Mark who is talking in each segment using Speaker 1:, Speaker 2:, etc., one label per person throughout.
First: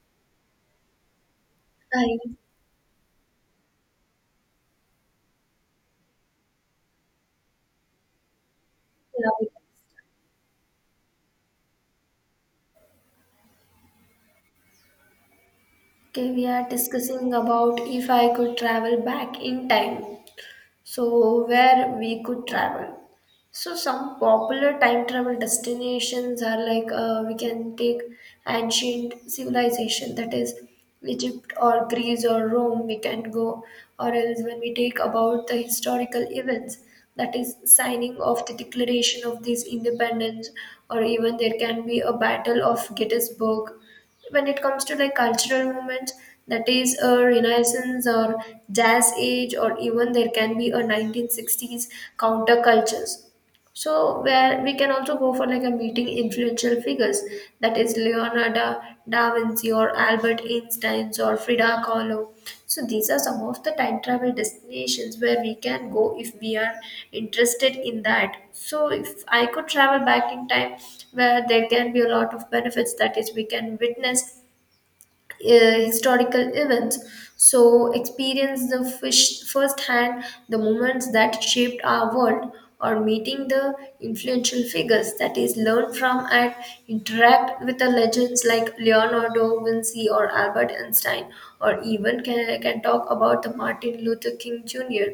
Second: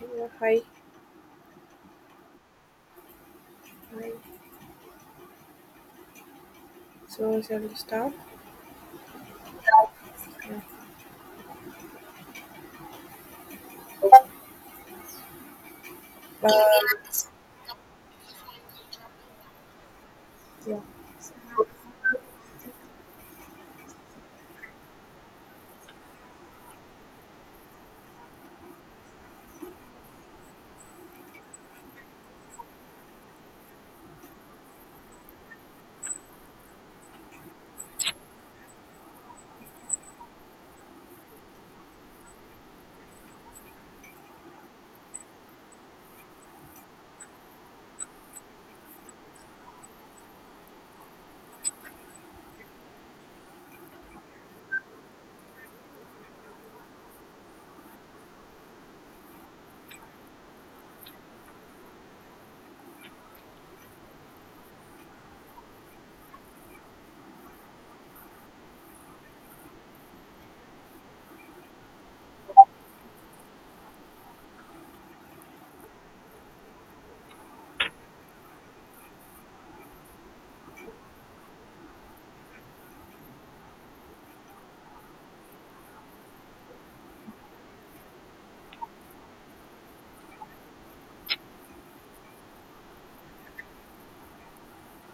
Speaker 1: Yeah, hi,
Speaker 2: Hi.
Speaker 1: hi. So shall we start?
Speaker 2: Yeah, we-
Speaker 1: Yeah.
Speaker 2: Okay, we
Speaker 1: Uh,
Speaker 2: are discussing about if I could travel back in time.
Speaker 1: yeah.
Speaker 2: So, where we could travel. So some popular time travel destinations are like we can take ancient civilization, that is Egypt or Greece or Rome we can go, or else when we take about the historical events, that is signing of the declaration of this independence, or even there can be a battle of Gettysburg. When it comes to like cultural movements, that is a renaissance or jazz age, or even there can be a 1960s countercultures. So where we can also go for like a meeting influential figures, that is Leonardo da Vinci or Albert Einstein or Frida Kahlo. So these are some of the time travel destinations where we can go if we are interested in that. So if I could travel back in time, where there can be a lot of benefits, that is we can witness historical events, so experience the fish firsthand the moments that shaped our world, or meeting the influential figures, that is learn from and interact with the legends like Leonardo Vinci or Albert Einstein, or even can talk about the Martin Luther King Jr.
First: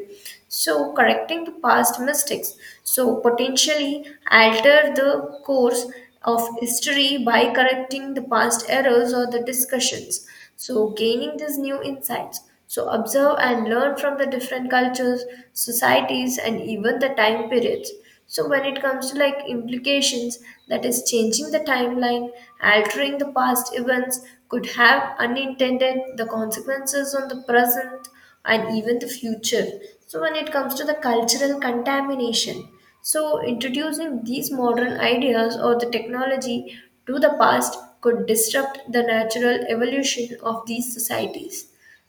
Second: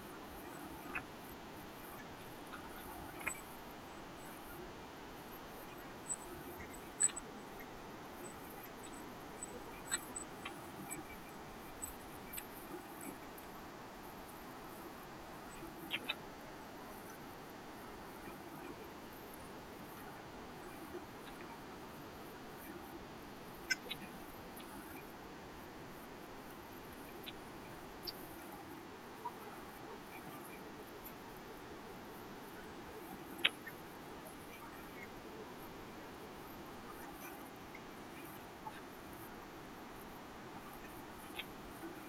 Speaker 2: So correcting the past mistakes, so potentially alter the course of history by correcting the past errors or the discussions. So gaining these new insights, so observe and learn from the different cultures, societies, and even the time periods. So when it comes to like implications, that is changing the timeline, altering the past events could have unintended the consequences on the present and even the future. So, when it comes to the cultural contamination, so introducing these modern ideas or the technology to the past could disrupt the natural evolution of these societies.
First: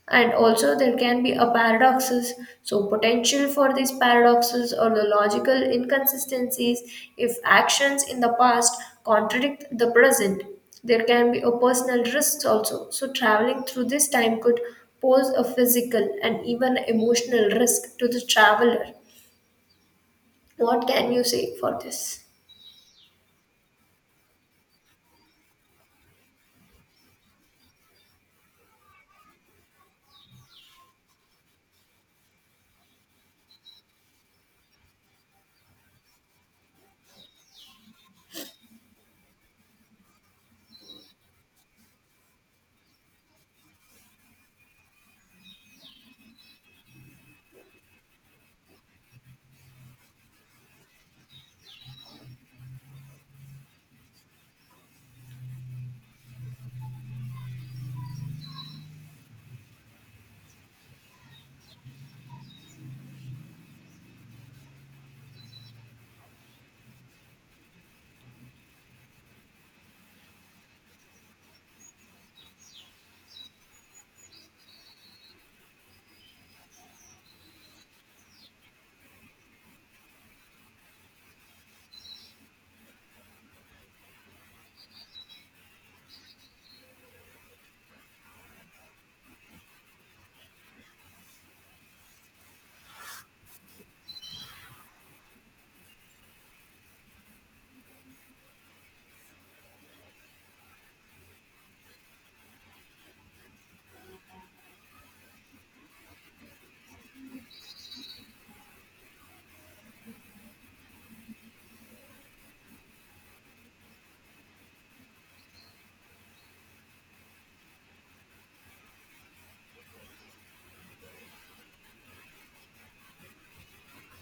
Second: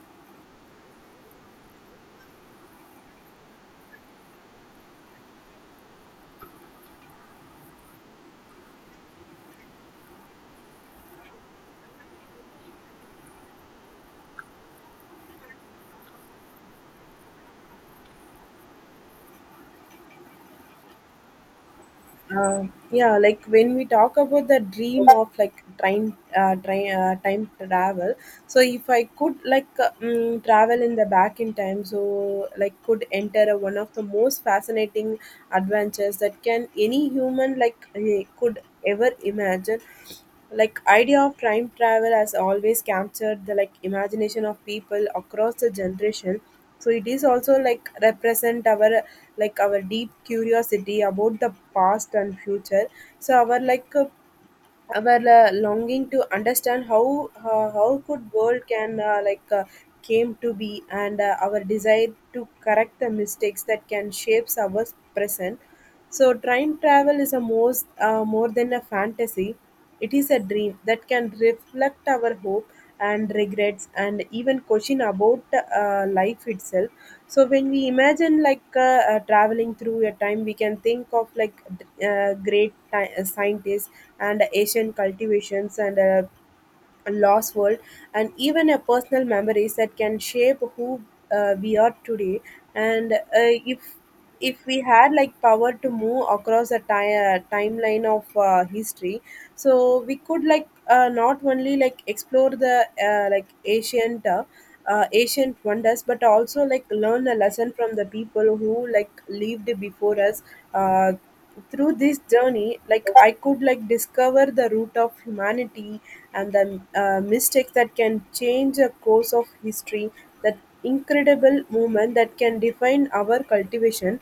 Speaker 2: And also, there can be a paradoxes. So, potential for these paradoxes or the logical inconsistencies if actions in the past contradict the present, there can be a personal risk also. So traveling through this time could pose a physical and even emotional risk to the traveler. What can you say for this?
Speaker 1: Yeah, like when we talk about the dream of like time travel. So if I could like travel in the back in time, so like could enter a, one of the most fascinating adventures that can any human like could ever imagine like idea of time travel has always captured the like imagination of people across the generation so it is also like represent our deep curiosity about the past and future so our longing to understand how could world can came to be and our desire to correct the mistakes that can shapes our present so time travel is a most more than a fantasy. It is a dream that can reflect our hope and regrets and even question about life itself. So when we imagine traveling through a time, we can think of like scientists and Asian cultivations and lost world, and even a personal memories that can shape who we are today. And if we had like power to move across a timeline of history, so we could like not only like explore the like ancient wonders but also like learn a lesson from the people who like lived before us uh, through this journey, like I could like discover the root of humanity and the mistakes that can change a course of history. That incredible moment that can define our cultivation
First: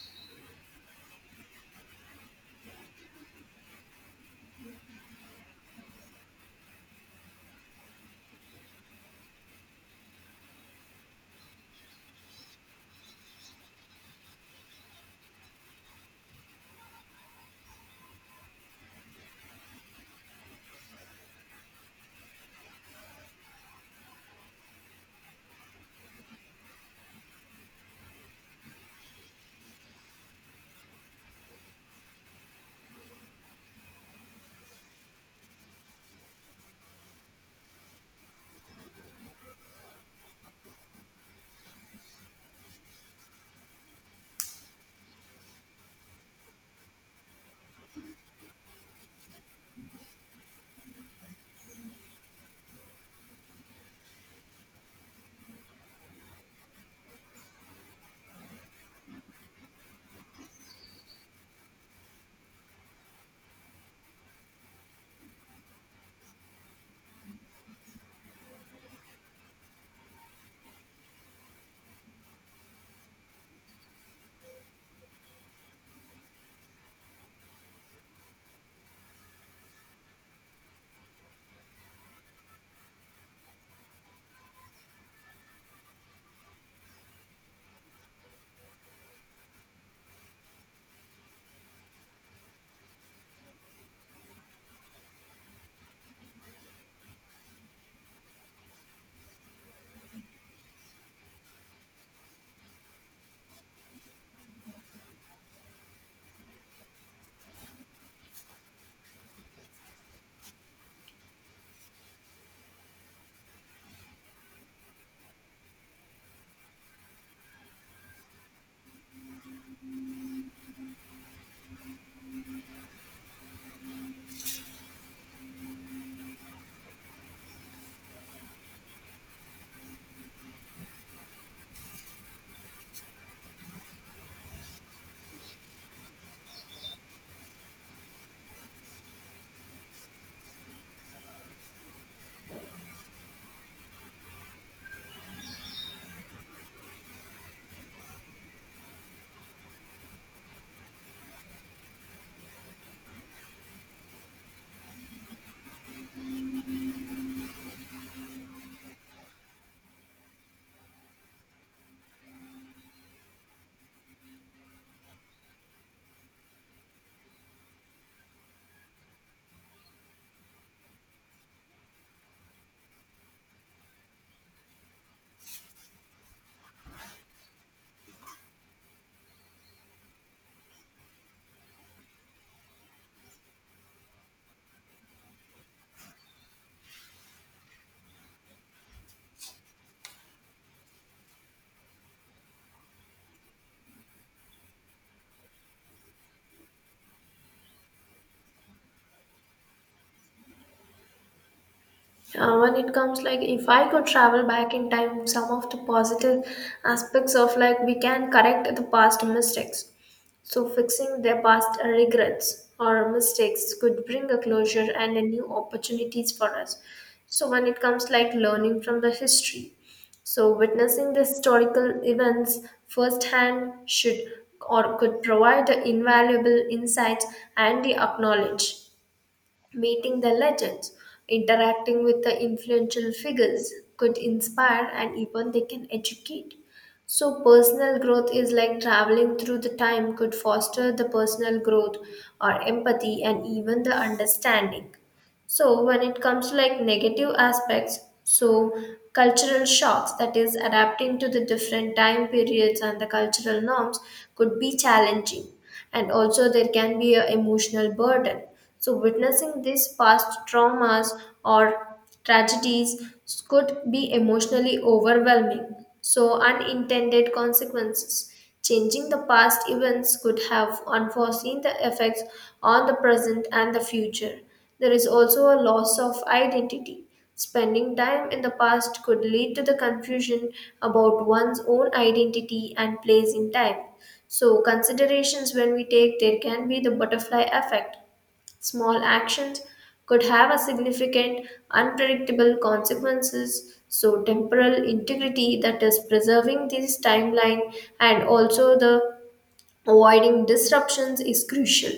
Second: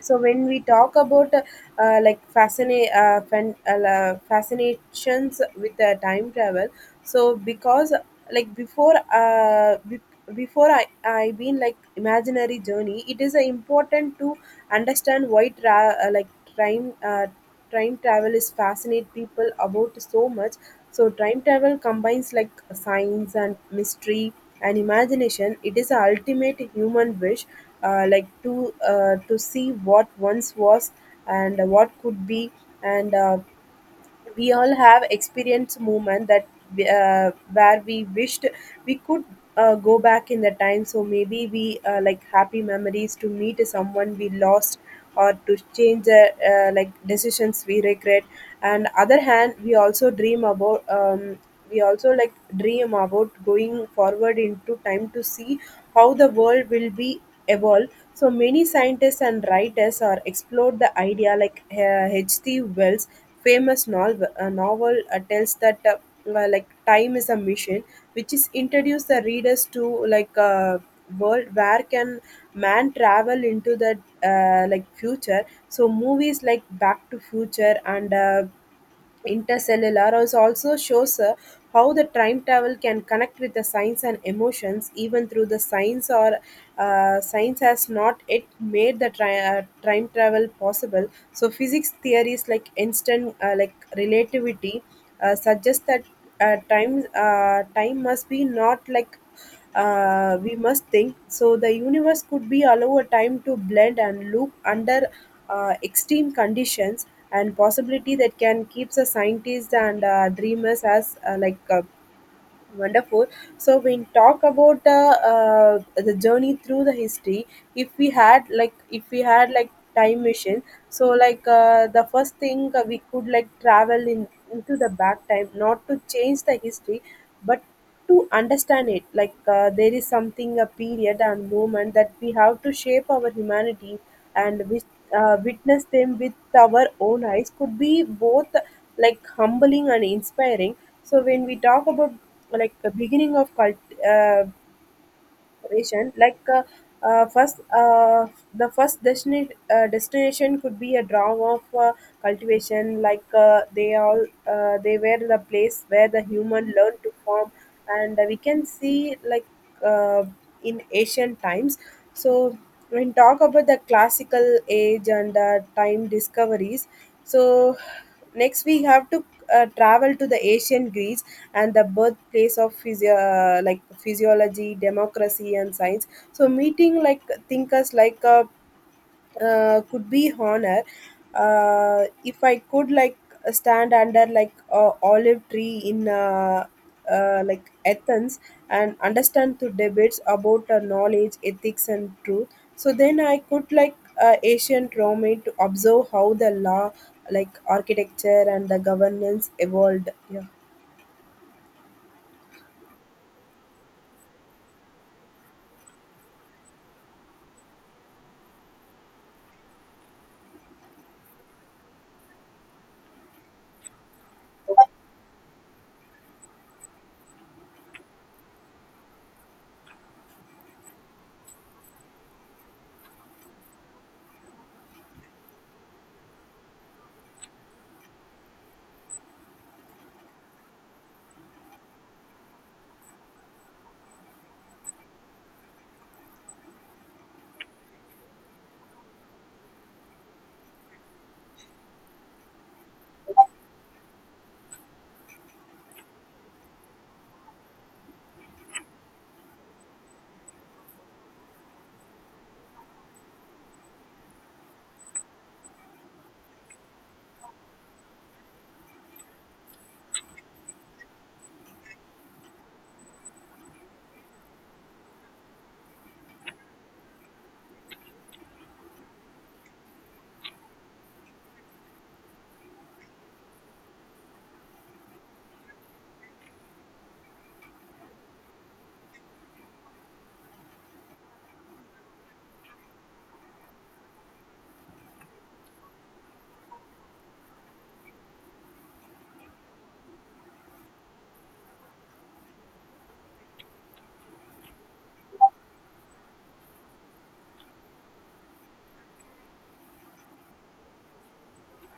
Speaker 1: so when we talk about fascinations with the time travel so because like before I been like imaginary journey it is important to understand why time uh, time travel is fascinate people about so much. So time travel combines like science and mystery and imagination. It is a ultimate human wish, like to see what once was and what could be. And we all have experienced moment that where we wished we could go back in the time so maybe we like happy memories to meet someone we lost or to change the like decisions we regret and other hand we also dream about we also dream about going forward into time to see how the world will be evolve. So many scientists and writers are explored the idea like H.G. Wells' famous novel tells that like time is a machine which is introduce the readers to like a world where can man travel into the like future so movies like back to future and Intercellular is also shows how the time travel can connect with the science and emotions, even through the science or science has not yet made the time travel possible. So physics theories like instant like relativity suggest that time must be not like we must think. So the universe could be allow a time to blend and loop under extreme conditions and possibility that can keep the scientists and dreamers as wonderful. So when talk about the journey through the history, if we had like time machine, so like the first thing we could like travel in into the back time, not to change the history, but to understand it like there is something a period and moment that we have to shape our humanity and wis witness them with our own eyes could be both like humbling and inspiring so when we talk about like the beginning of cult- destination like first the first destination destination could be a draw of cultivation like they were the place where the human learned to form and we can see like uh, in ancient times so when talk about the classical age and time discoveries so next, we have to travel to the ancient Greece and the birthplace of physiology, democracy, and science. So, meeting like thinkers like could be honor, if I could like stand under like a olive tree in like Athens and understand the debates about knowledge ethics and truth so then I could like ancient Rome to observe how the law like architecture and the governance evolved. Yeah.
Speaker 2: When it comes like if I could travel back in time, some of the positive aspects of like we can correct the past mistakes, so fixing their past regrets or mistakes could bring a closure and a new opportunities for us. So when it comes like learning from the history, so witnessing the historical events firsthand should or could provide invaluable insights and the acknowledge. Meeting the legends, interacting with the influential figures could inspire and even they can educate. So, personal growth is like traveling through the time could foster the personal growth or empathy and even the understanding. So when it comes to like negative aspects, so cultural shocks, that is adapting to the different time periods and the cultural norms could be challenging. And also there can be an emotional burden. So witnessing these past traumas or tragedies could be emotionally overwhelming, so unintended consequences. Changing the past events could have unforeseen the effects on the present and the future. There is also a loss of identity. Spending time in the past could lead to the confusion about one's own identity and place in time. So, considerations when we take, there can be the butterfly effect. Small actions could have a significant, unpredictable consequences. So, temporal integrity, that is, preserving this timeline and also the avoiding disruptions is crucial.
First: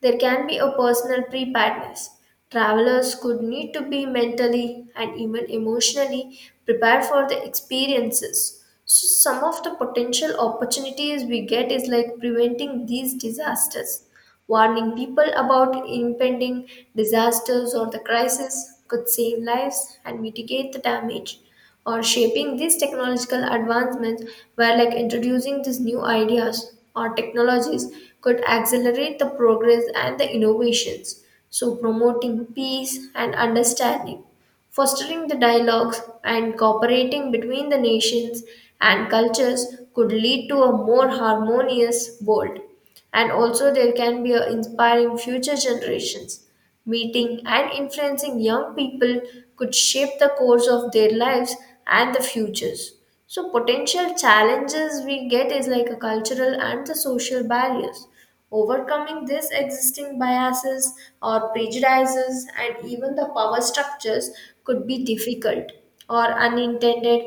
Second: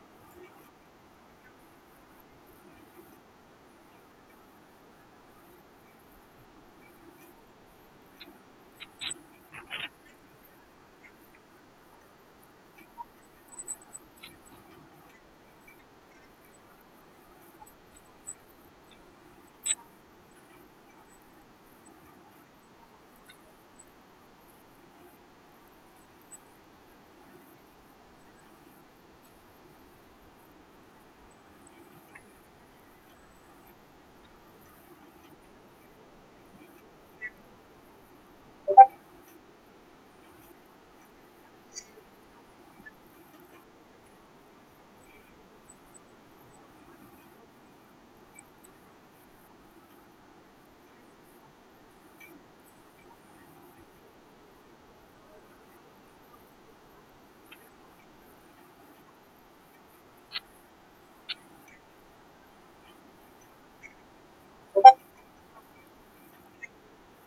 Speaker 2: There can be a personal preparedness. Travelers could need to be mentally and even emotionally prepared for the experiences. So some of the potential opportunities we get is like preventing these disasters. Warning people about impending disasters or the crisis could save lives and mitigate the damage, or shaping these technological advancements where like introducing these new ideas or technologies could accelerate the progress and the innovations. So promoting peace and understanding, fostering the dialogues and cooperating between the nations and cultures could lead to a more harmonious world. And also there can be a inspiring future generations, meeting and influencing young people could shape the course of their lives and the futures. So, potential challenges we get is like a cultural and the social barriers. Overcoming these existing biases or prejudices and even the power structures could be difficult, or unintended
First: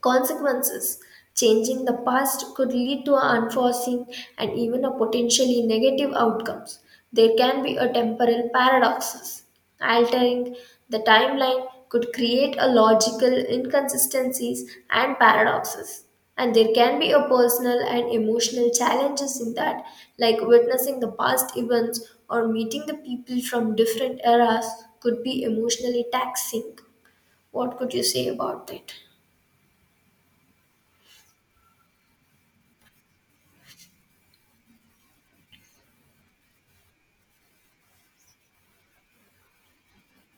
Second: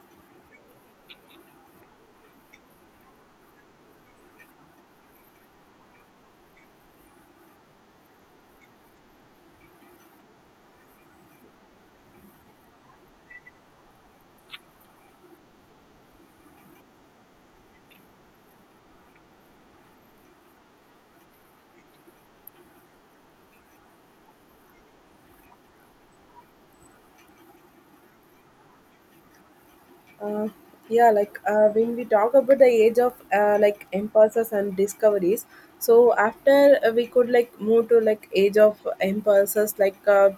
Speaker 2: consequences. Changing the past could lead to unforeseen and even a potentially negative outcomes. There can be a temporal paradoxes. Altering the timeline could create a logical inconsistencies and paradoxes. And there can be a personal and emotional challenges in that, like witnessing the past events or meeting the people from different eras could be emotionally taxing. What could you say about it?
Speaker 1: uh, yeah, like when we talk about the age of like impulses and discoveries so after we could like move to like age of impulses like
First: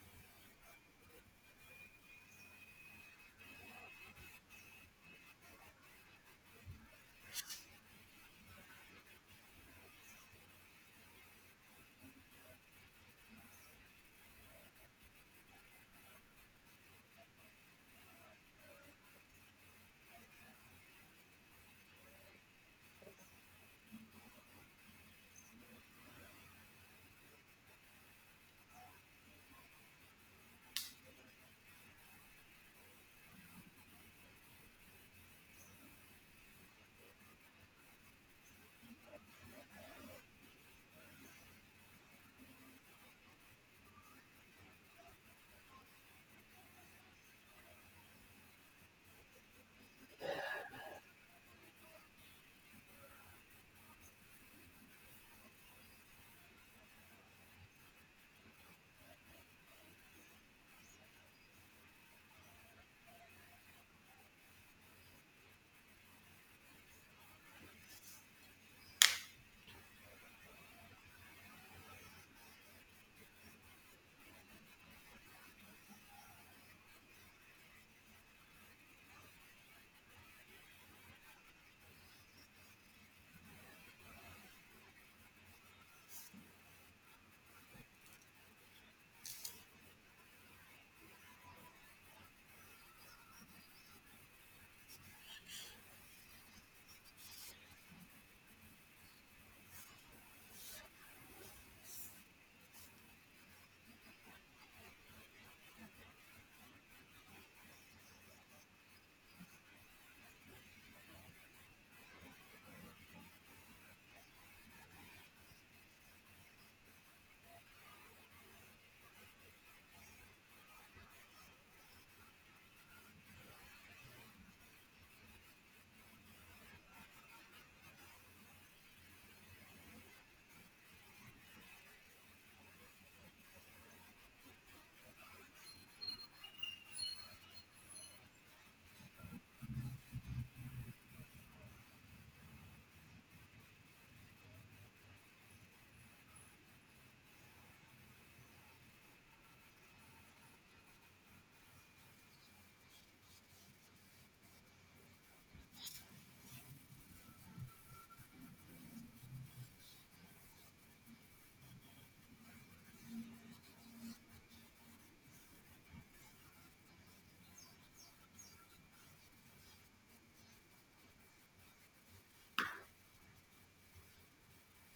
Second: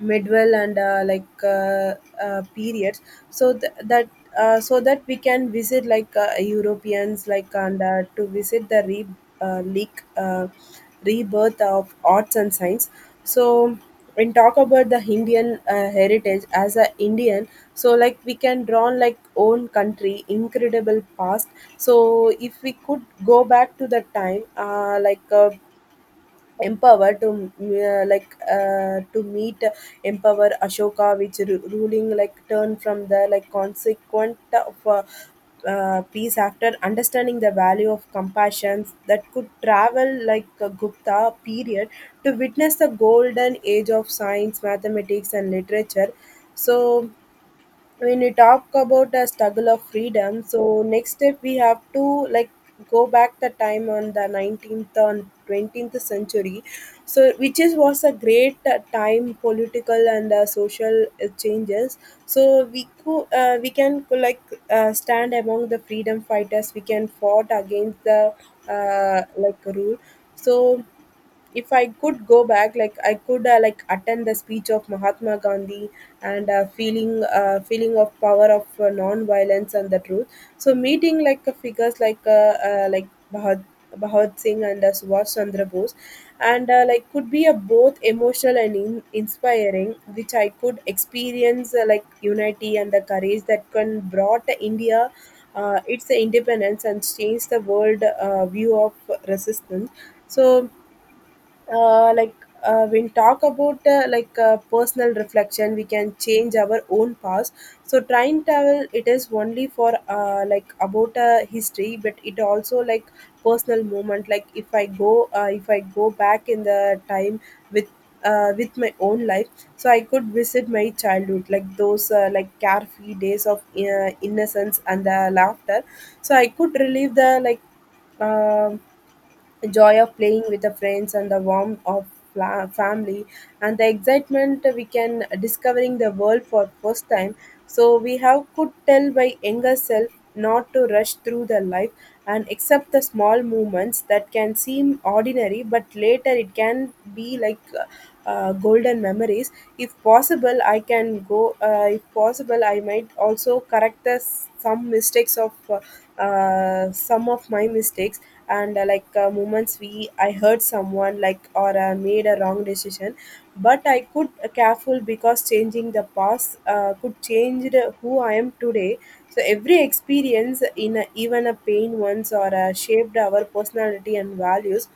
Speaker 1: midwell and periods so th- that so that we can visit like europeans like and to visit the re- leak rebirth of arts and science so when talk about the Indian heritage as a Indian so like we can draw on like own country incredible past so if we could go back to the time like empower to like to meet empower Ashoka which ruling like turn from the like consequent of peace after understanding the value of compassion that could travel like a Gupta period to witness the golden age of science, mathematics and literature so when we talk about a struggle of freedom so next step we have to like go back the time on the 19th and 20th century so which is was a great time political and social changes so we can stand among the freedom fighters we can fought against the like rule so if I could go back, like I could like attend the speech of Mahatma Gandhi and feeling of power of non-violence and the truth. So meeting like figures like Bhagat Singh and Subhash Chandra Bose, and like could be a both emotional and inspiring, which I could experience like unity and the courage that can brought India. Its independence and change the world view of resistance. So uh, like when talk about personal reflection we can change our own past so time travel it is only for like about history but it also like personal moment like if I go back in the time with with my own life so I could visit my childhood like those like carefree days of innocence and the laughter so I could relive the um the joy of playing with the friends and the warmth of family and the excitement we can discovering the world for first time so we have could tell by younger self not to rush through the life and accept the small moments that can seem ordinary but later it can be like golden memories. If possible i can go uh, if possible I might also correct the, some mistakes of some of my mistakes and moments we I hurt someone like or made a wrong decision but I could careful because changing the past could change the- who I am today so every experience in a, even a pain once or shaped our personality and values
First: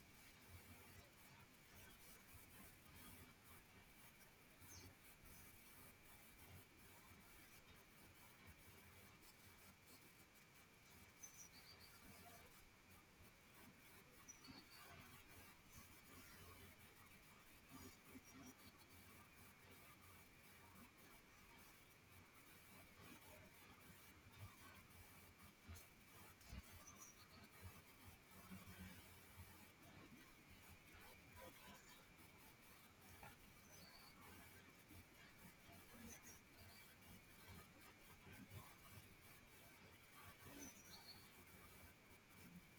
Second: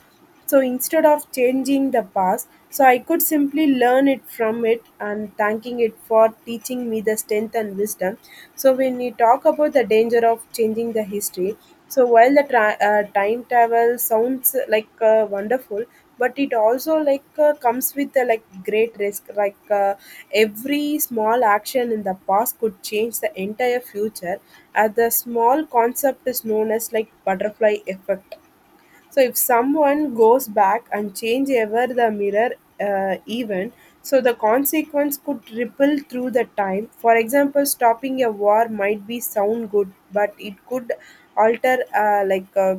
Speaker 1: so instead of changing the past, so I could simply learn it from it and thanking it for teaching me the strength and wisdom. So when we talk about the danger of changing the history, so while the time travel sounds like wonderful, but it also like comes with like great risk. Like every small action in the past could change the entire future, as the small concept is known as like butterfly effect. So if someone goes back and change ever the mirror event, so the consequence could ripple through the time. For example, stopping a war might be sound good, but it could alter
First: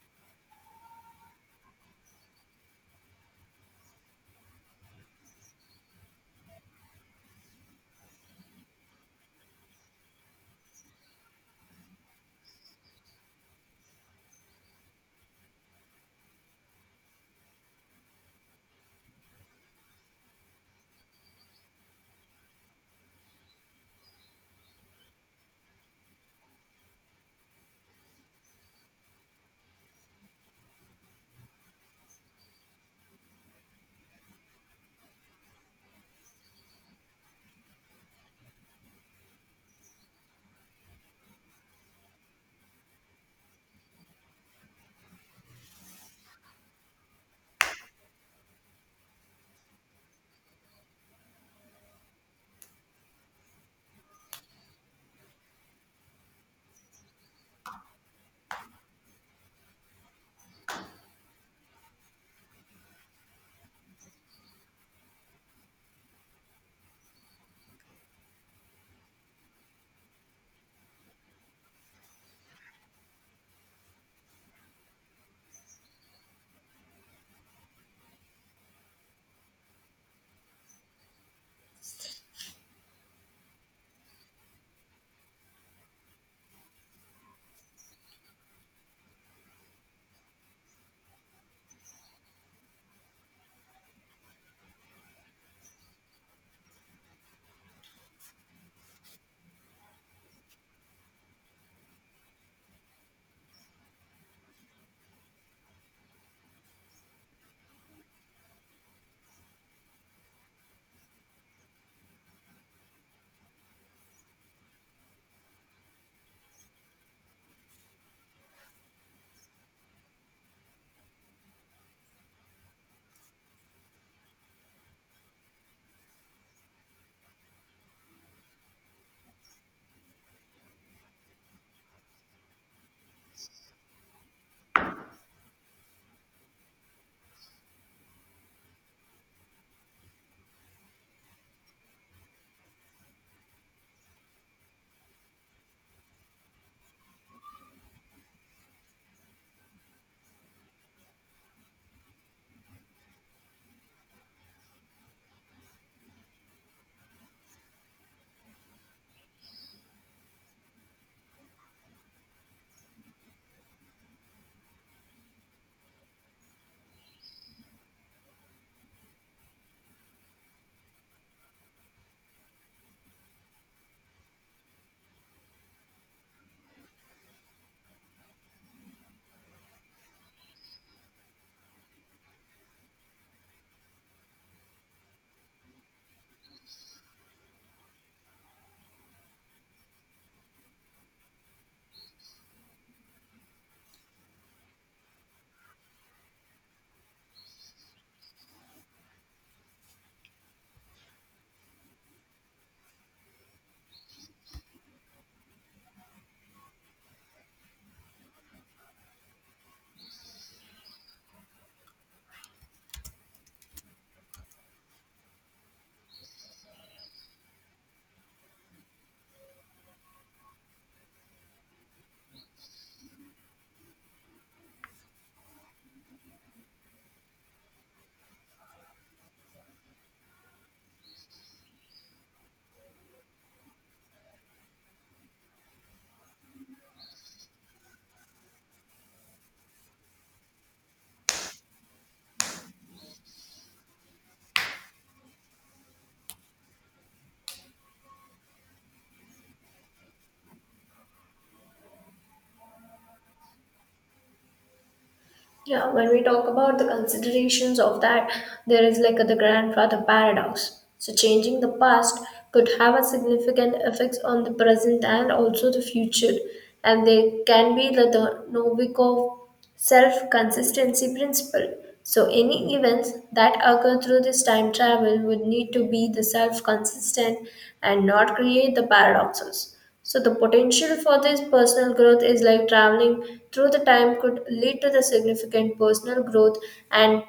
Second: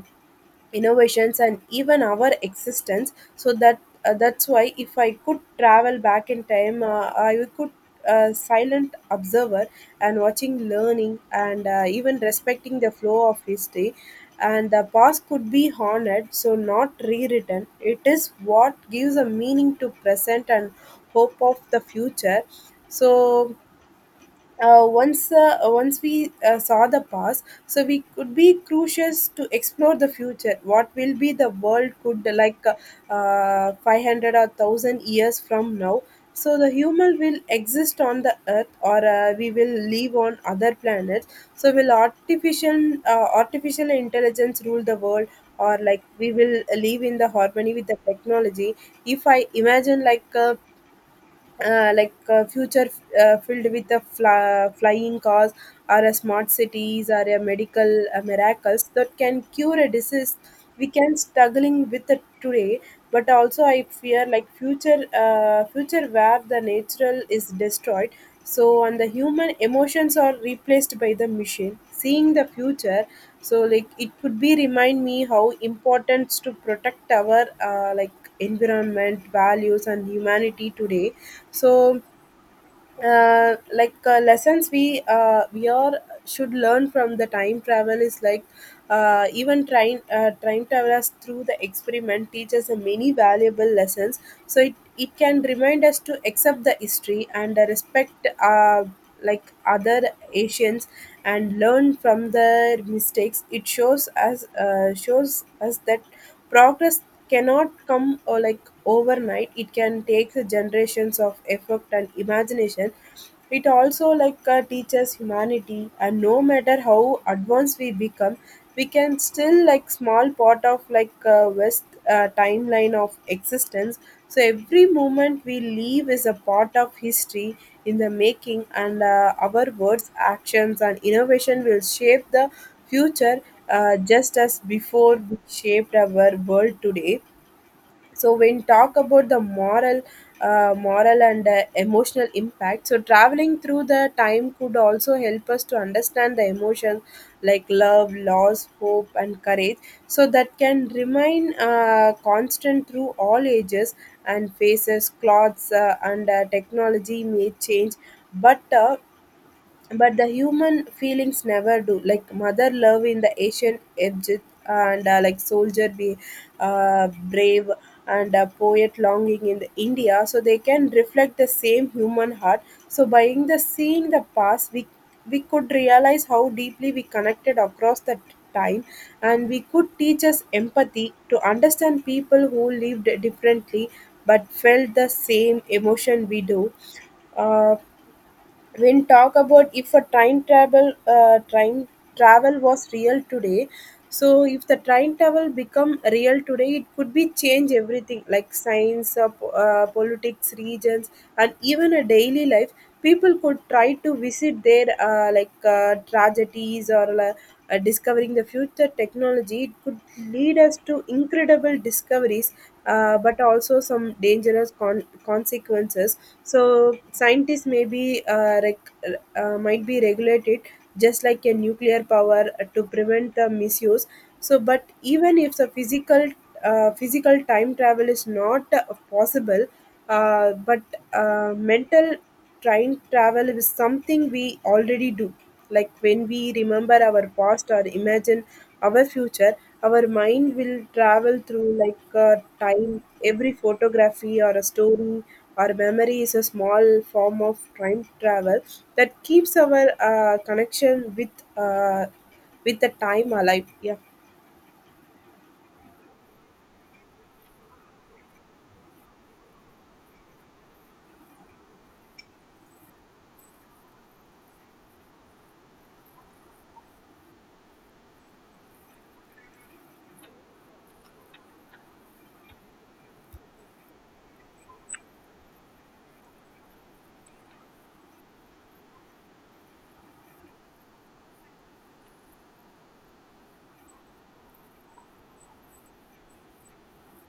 Speaker 1: innovations and even our existence. So that's why if I could travel back in time, I could a silent observer and watching, learning, and even respecting the flow of history. And the past could be honored, so not rewritten. It is what gives a meaning to present and hope of the future. So once we saw the past, so we could be curious to explore the future. What will be the world could like 500 or 1000 years from now? So the human will exist on the earth, or we will live on other planets? So will artificial intelligence rule the world, or like we will live in the harmony with the technology? If I imagine future filled with the flying cars or a smart cities or a medical miracles that can cure a disease we can struggling with it today. But also I fear like future where the natural is destroyed, so and the human emotions are replaced by the machine seeing the future. So like it could be remind me how important to protect our environment values and humanity today. So lessons we are should learn from the time travel is like even time time travelers through the experiment teaches us many valuable lessons. So it can remind us to accept the history and respect like other asians and learn from their mistakes. It shows us that progress cannot come or like overnight. It can take generations of effort and imagination. It also teaches humanity, and no matter how advanced we become, we can still like small part of West timeline of existence. So every moment we leave is a part of history in the making, and our words, actions, and innovation will shape the future, just as before we shaped our world today. So when talk about the moral and emotional impact, so traveling through the time could also help us to understand the emotions like love, loss, hope, and courage, so that can remain constant through all ages. And faces, clothes, and technology may change, but uh, but the human feelings never do, like mother love in the asian Egypt, and like soldier be brave, and poet longing in the india, so they can reflect the same human heart. So by in the seeing the past, we could realize how deeply we connected across the time, and we could teach us empathy to understand people who lived differently but felt the same emotion we do. Uh, when talk about if a time travel was real today, so if the time travel become real today, it could be change everything like science, politics, regions, and even a daily life. People could try to visit their tragedies or discovering the future technology. It could lead us to incredible discoveries, but also some dangerous consequences. So scientists might be regulated just like a nuclear power, to prevent the misuse. So, but even if the physical time travel is not possible, but mental time travel is something we already do. Like when we remember our past or imagine our future, our mind will travel through time. Every photography or a story or memory is a small form of time travel that keeps our connection uh, with the time alive. Yeah.
Speaker 2: Yeah, when we talk about the considerations of that, there is like the grandfather paradox. So, changing the past could have a significant effects on the present and also the future. And there can be the Novikov self consistency principle. So, any events that occur through this time travel would need to be the self consistent and not create the paradoxes. So the potential for this personal growth is like traveling through the time could lead to the significant personal growth and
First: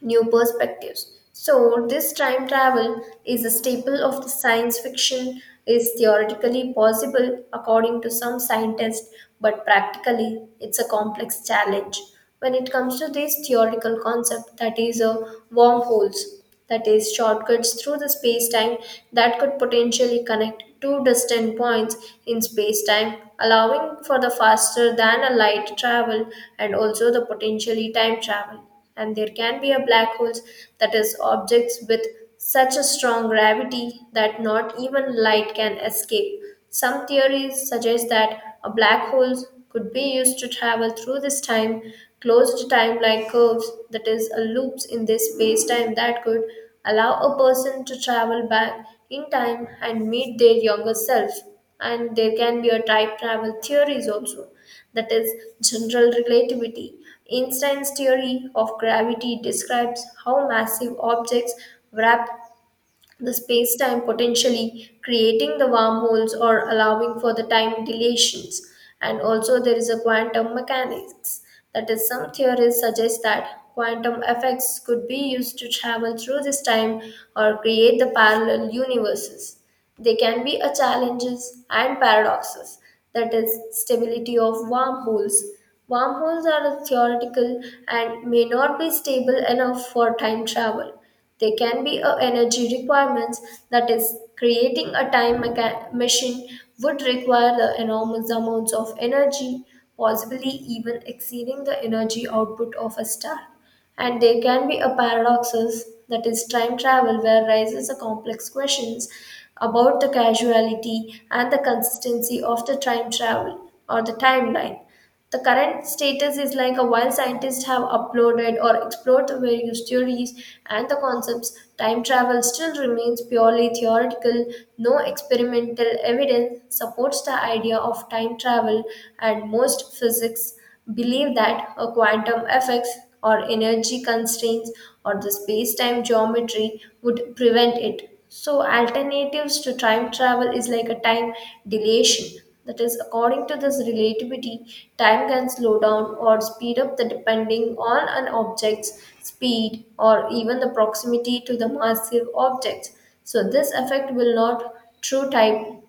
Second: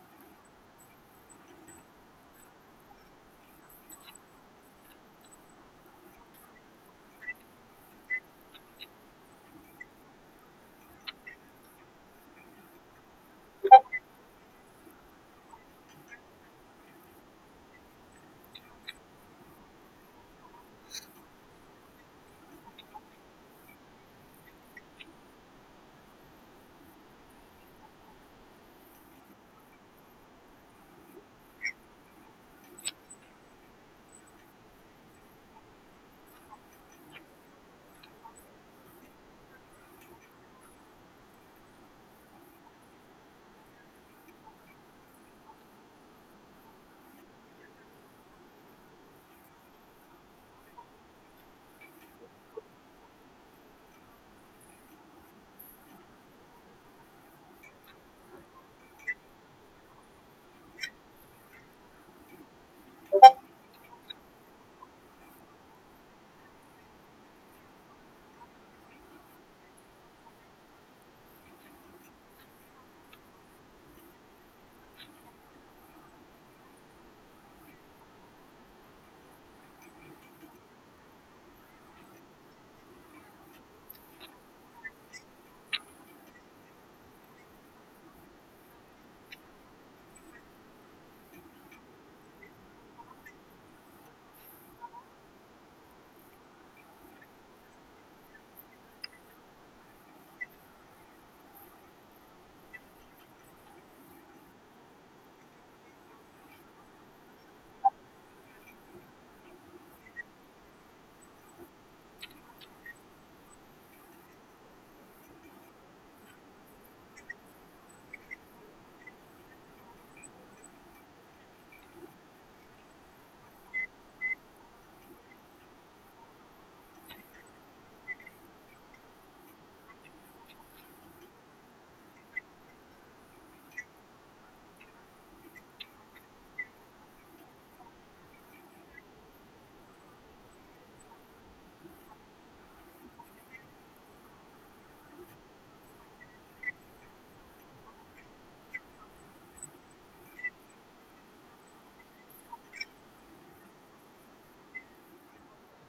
Speaker 2: new perspectives. So this time travel is a staple of the science fiction, is theoretically possible according to some scientists, but practically it's a complex challenge. When it comes to this theoretical concept, that is a wormholes, that is shortcuts through the space time that could potentially connect two distant points in space time, allowing for the faster than a light travel and also the potentially time travel. And there can be a black holes, that is objects with such a strong gravity that not even light can escape. Some theories suggest that a black holes could be used to travel through this time, closed time-like curves, that is a loops in this space-time that could allow a person to travel back in time and meet their younger self. And there can be a time travel theories also, that is, general relativity. Einstein's theory of gravity describes how massive objects wrap the space time, potentially creating the wormholes or allowing for the time dilations. And also, there is a quantum mechanics. That is, some theories suggest that quantum effects could be used to travel through this time or create the parallel universes. They can be a challenges and paradoxes. That is, stability of wormholes. Wormholes are theoretical and may not be stable enough for time travel. There can be a energy requirements, that is creating a time machine would require the enormous amounts of energy, possibly even exceeding the energy output of a star. And there can be a paradoxes, that is time travel where rises a complex questions about the causality and the consistency of the time travel or the timeline. The current status is like a while scientists have uploaded or explored the various theories and the concepts, time travel still remains purely theoretical. No experimental evidence supports the idea of time travel, and most physics believe that a quantum effects or energy constraints or the space time geometry would prevent it. So alternatives to time travel is like a time dilation, that is, according to this relativity, time can slow down or speed up the depending on an object's speed or even the proximity to the massive objects. So this effect will not true time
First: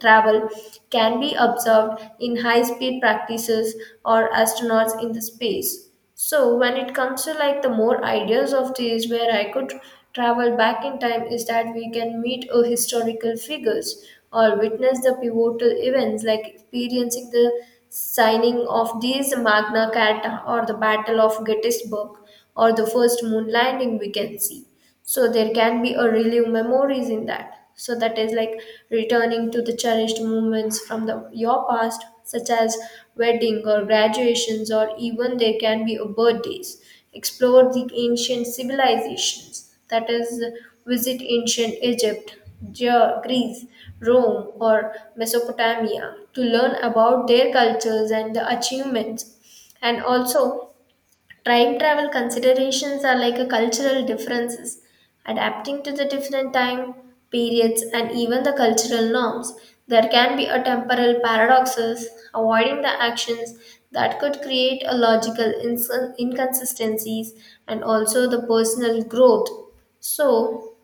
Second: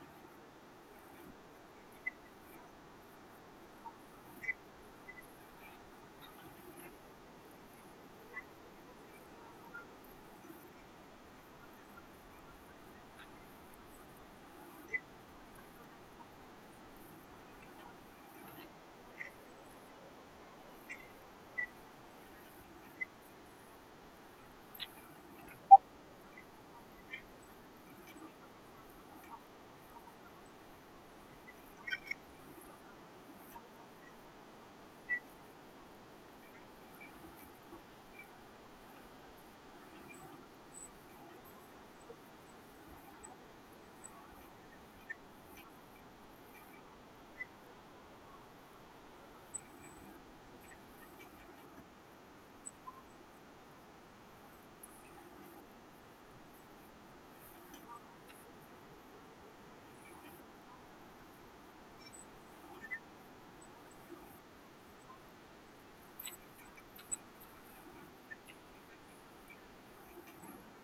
Speaker 2: travel, can be observed in high speed practices or astronauts in the space. So when it comes to like the more ideas of these where I could travel back in time is that we can meet a historical figures or witness the pivotal events like experiencing the signing of these Magna Carta or the Battle of Gettysburg or the first moon landing we can see. So there can be a relive memories in that, so that is like returning to the cherished moments from the your past such as wedding or graduations or even there can be a birthdays. Explore the ancient civilizations, that is visit ancient Egypt, Greece, Rome, or Mesopotamia to learn about their cultures and the achievements. And also, time travel considerations are like a cultural differences, adapting to the different time periods and even the cultural norms. There can be a temporal paradoxes, avoiding the actions that could create a inconsistencies, and also the personal growth. So,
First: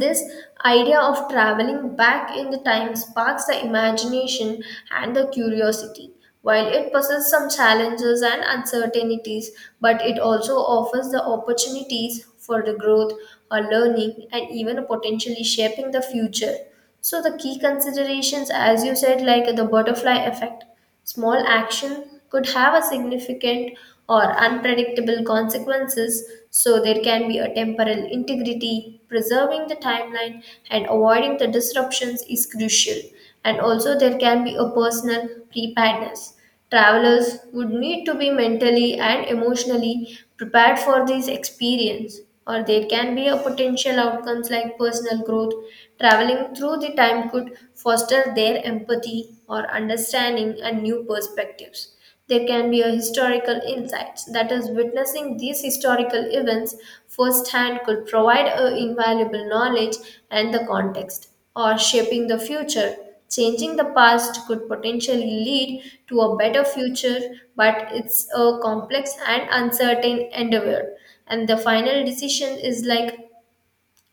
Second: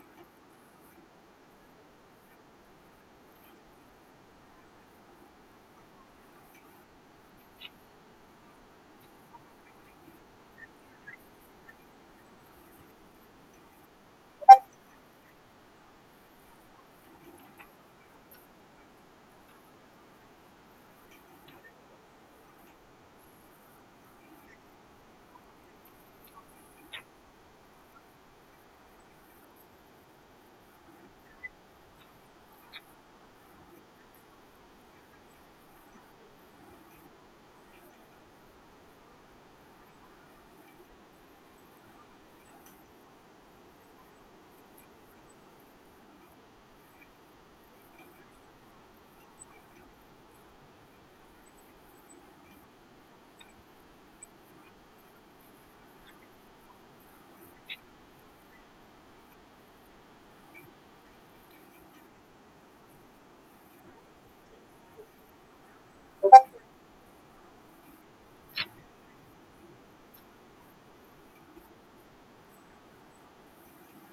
Speaker 2: this idea of traveling back in the time sparks the imagination and the curiosity. While it possesses some challenges and uncertainties, but it also offers the opportunities for the growth or learning and even potentially shaping the future. So the key considerations, as you said, like the butterfly effect. Small action could have a significant or unpredictable consequences, so there can be a temporal integrity. Preserving the timeline and avoiding the disruptions is crucial, and also there can be a personal preparedness. Travelers would need to be mentally and emotionally prepared for this experience, or there can be a potential outcomes like personal growth. Traveling through the time could foster their empathy or understanding and new perspectives. There can be a historical insights, that is witnessing these historical events firsthand could provide a invaluable knowledge and the context, or shaping the future. Changing the past could potentially lead to a better future, but it's a complex and uncertain endeavor. And the final decision is like,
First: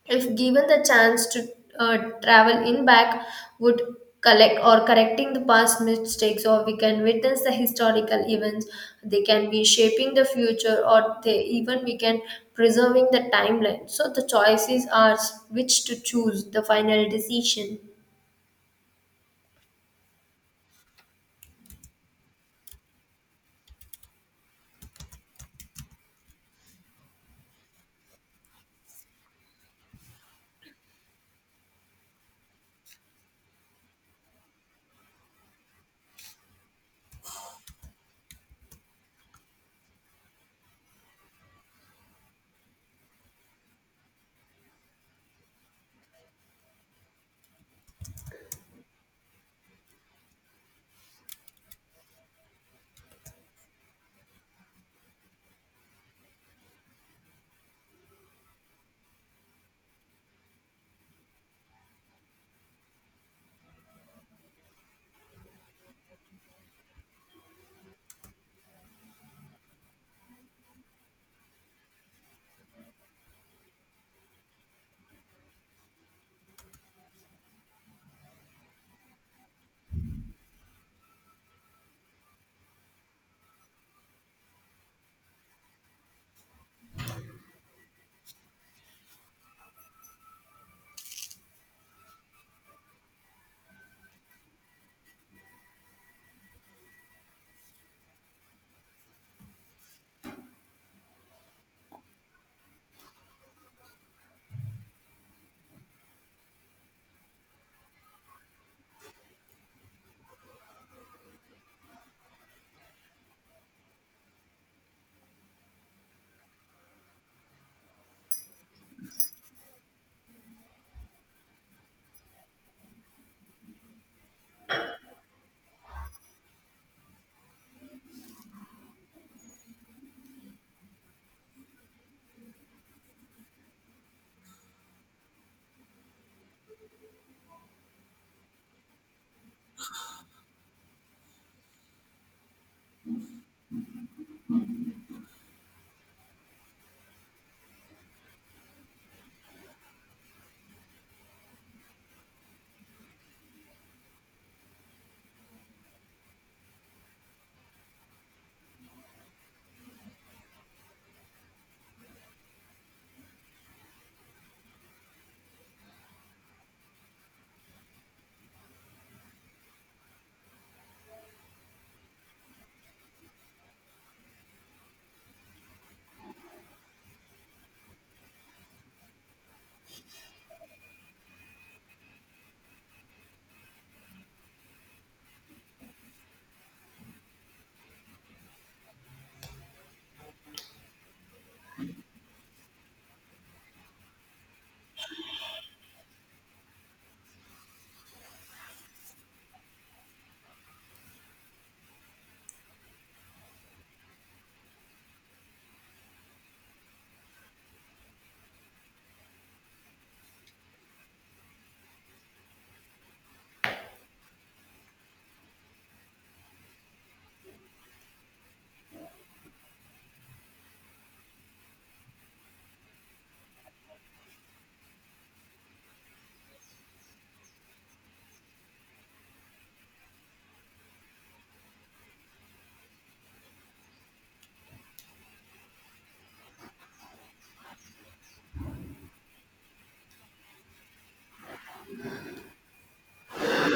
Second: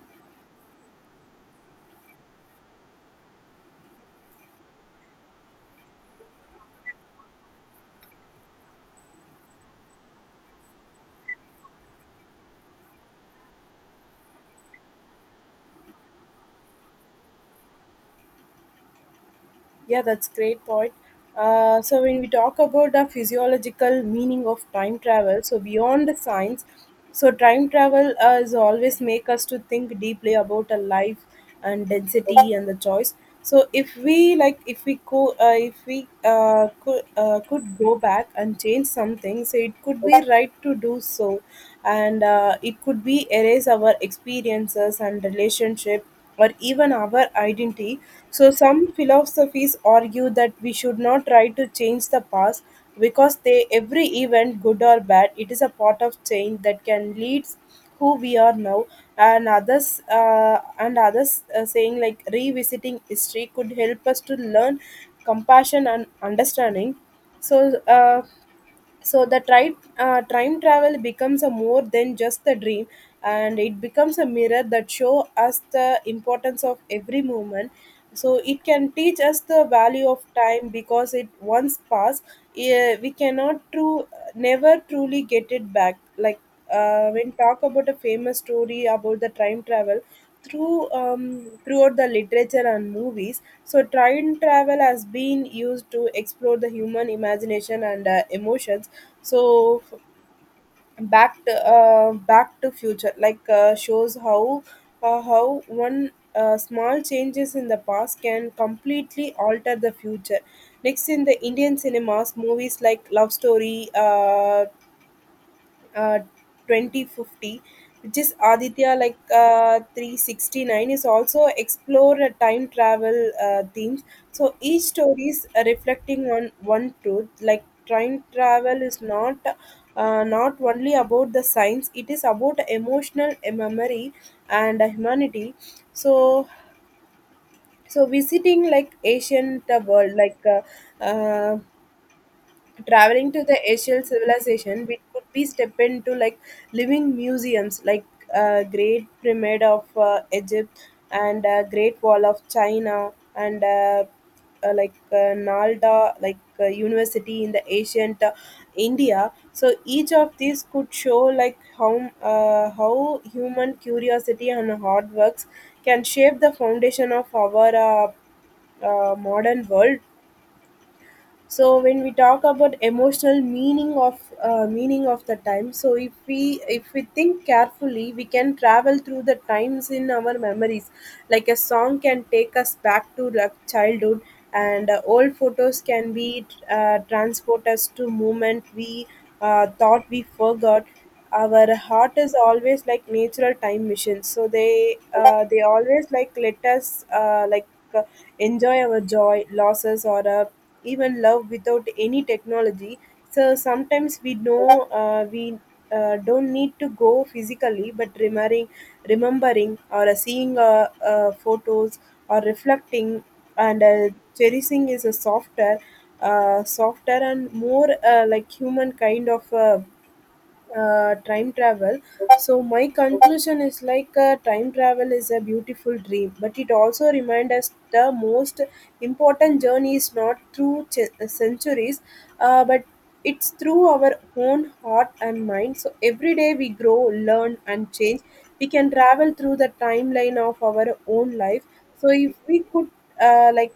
Speaker 2: if given the chance to travel in back, would collect or correcting the past mistakes, or we can witness the historical events, they can be shaping the future, or they even we can preserving the timeline. So the choices are which to choose, the final decision.
Speaker 1: Yeah, that's great point. So when we talk about the physiological meaning of time travel, so beyond the science, so time travel is always make us to think deeply about a life and density and the choice. So if we like, if we go, if we could go back and change something, so it could be right to do so, and it could be erase our experiences and relationship or even our identity. So, some philosophies argue that we should not try to change the past because they, every event, good or bad, it is a part of change that can lead who we are now. And others saying like revisiting history could help us to learn compassion and understanding. So time travel becomes a more than just a dream, and it becomes a mirror that show us the importance of every moment. So it can teach us the value of time because it once passed, eh, we cannot true never truly get it back. Like when talk about a famous story about the time travel through throughout the literature and movies, so time travel has been used to explore the human imagination and emotions. So back to future shows how one small changes in the past can completely alter the future. Next in the indian cinemas movies like love story uh, 2050, which is aditya 369, is also explore a time travel themes. So each story is reflecting on one truth, like time travel is not only about the science, it is about emotional memory and humanity. So visiting like ancient world like uh, traveling to the asian civilization, we could be step into like living museums like great pyramid of egypt, and great wall of china, and nalda university in the ancient india. So each of these could show like how human curiosity and hard works can shape the foundation of our modern world. So when we talk about emotional meaning of the time, so if we think carefully, we can travel through the times in our memories. Like a song can take us back to like childhood, and old photos can be transport us to moment we thought we forgot. Our heart is always like natural time machine, so they always like let us uh, enjoy our joy, losses, or even love without any technology. So sometimes we know we don't need to go physically, but remembering or seeing photos or reflecting and cherishing is a softer and more human kind of time travel. So my conclusion is like time travel is a beautiful dream, but it also reminds us the most important journey is not through centuries, but it's through our own heart and mind. So every day we grow, learn, and change. We can travel through the timeline of our own life. So if we could uh, like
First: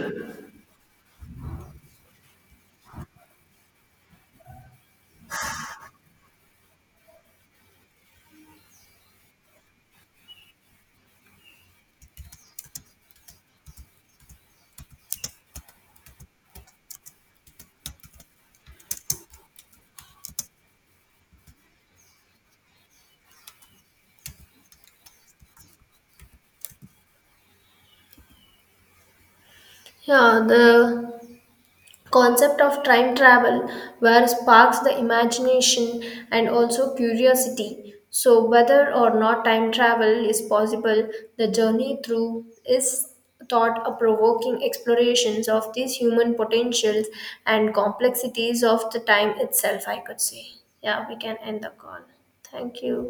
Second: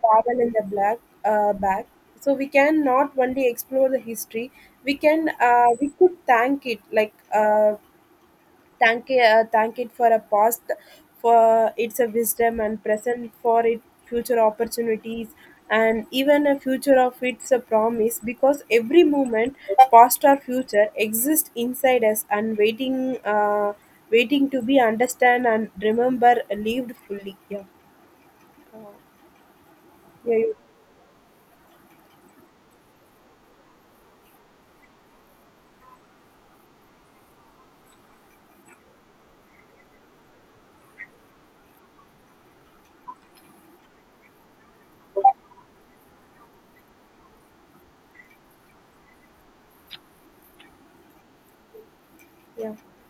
Speaker 1: travel in the black back, so we can not only explore the history, we can we could thank it like thank it for a past for its a wisdom, and present for it future opportunities, and even a future of its a promise, because every moment, past or future, exists inside us and waiting to be understand and remember, lived fully. Yeah. yeah
Speaker 2: Yeah,
Speaker 1: you-
Speaker 2: the concept of time travel where sparks the imagination and also curiosity. So whether or not time travel is possible, the journey through is thought a provoking explorations of these human potentials and complexities of the time itself, I could say. Yeah, we can end the call. Thank
Speaker 1: yeah.
Speaker 2: you.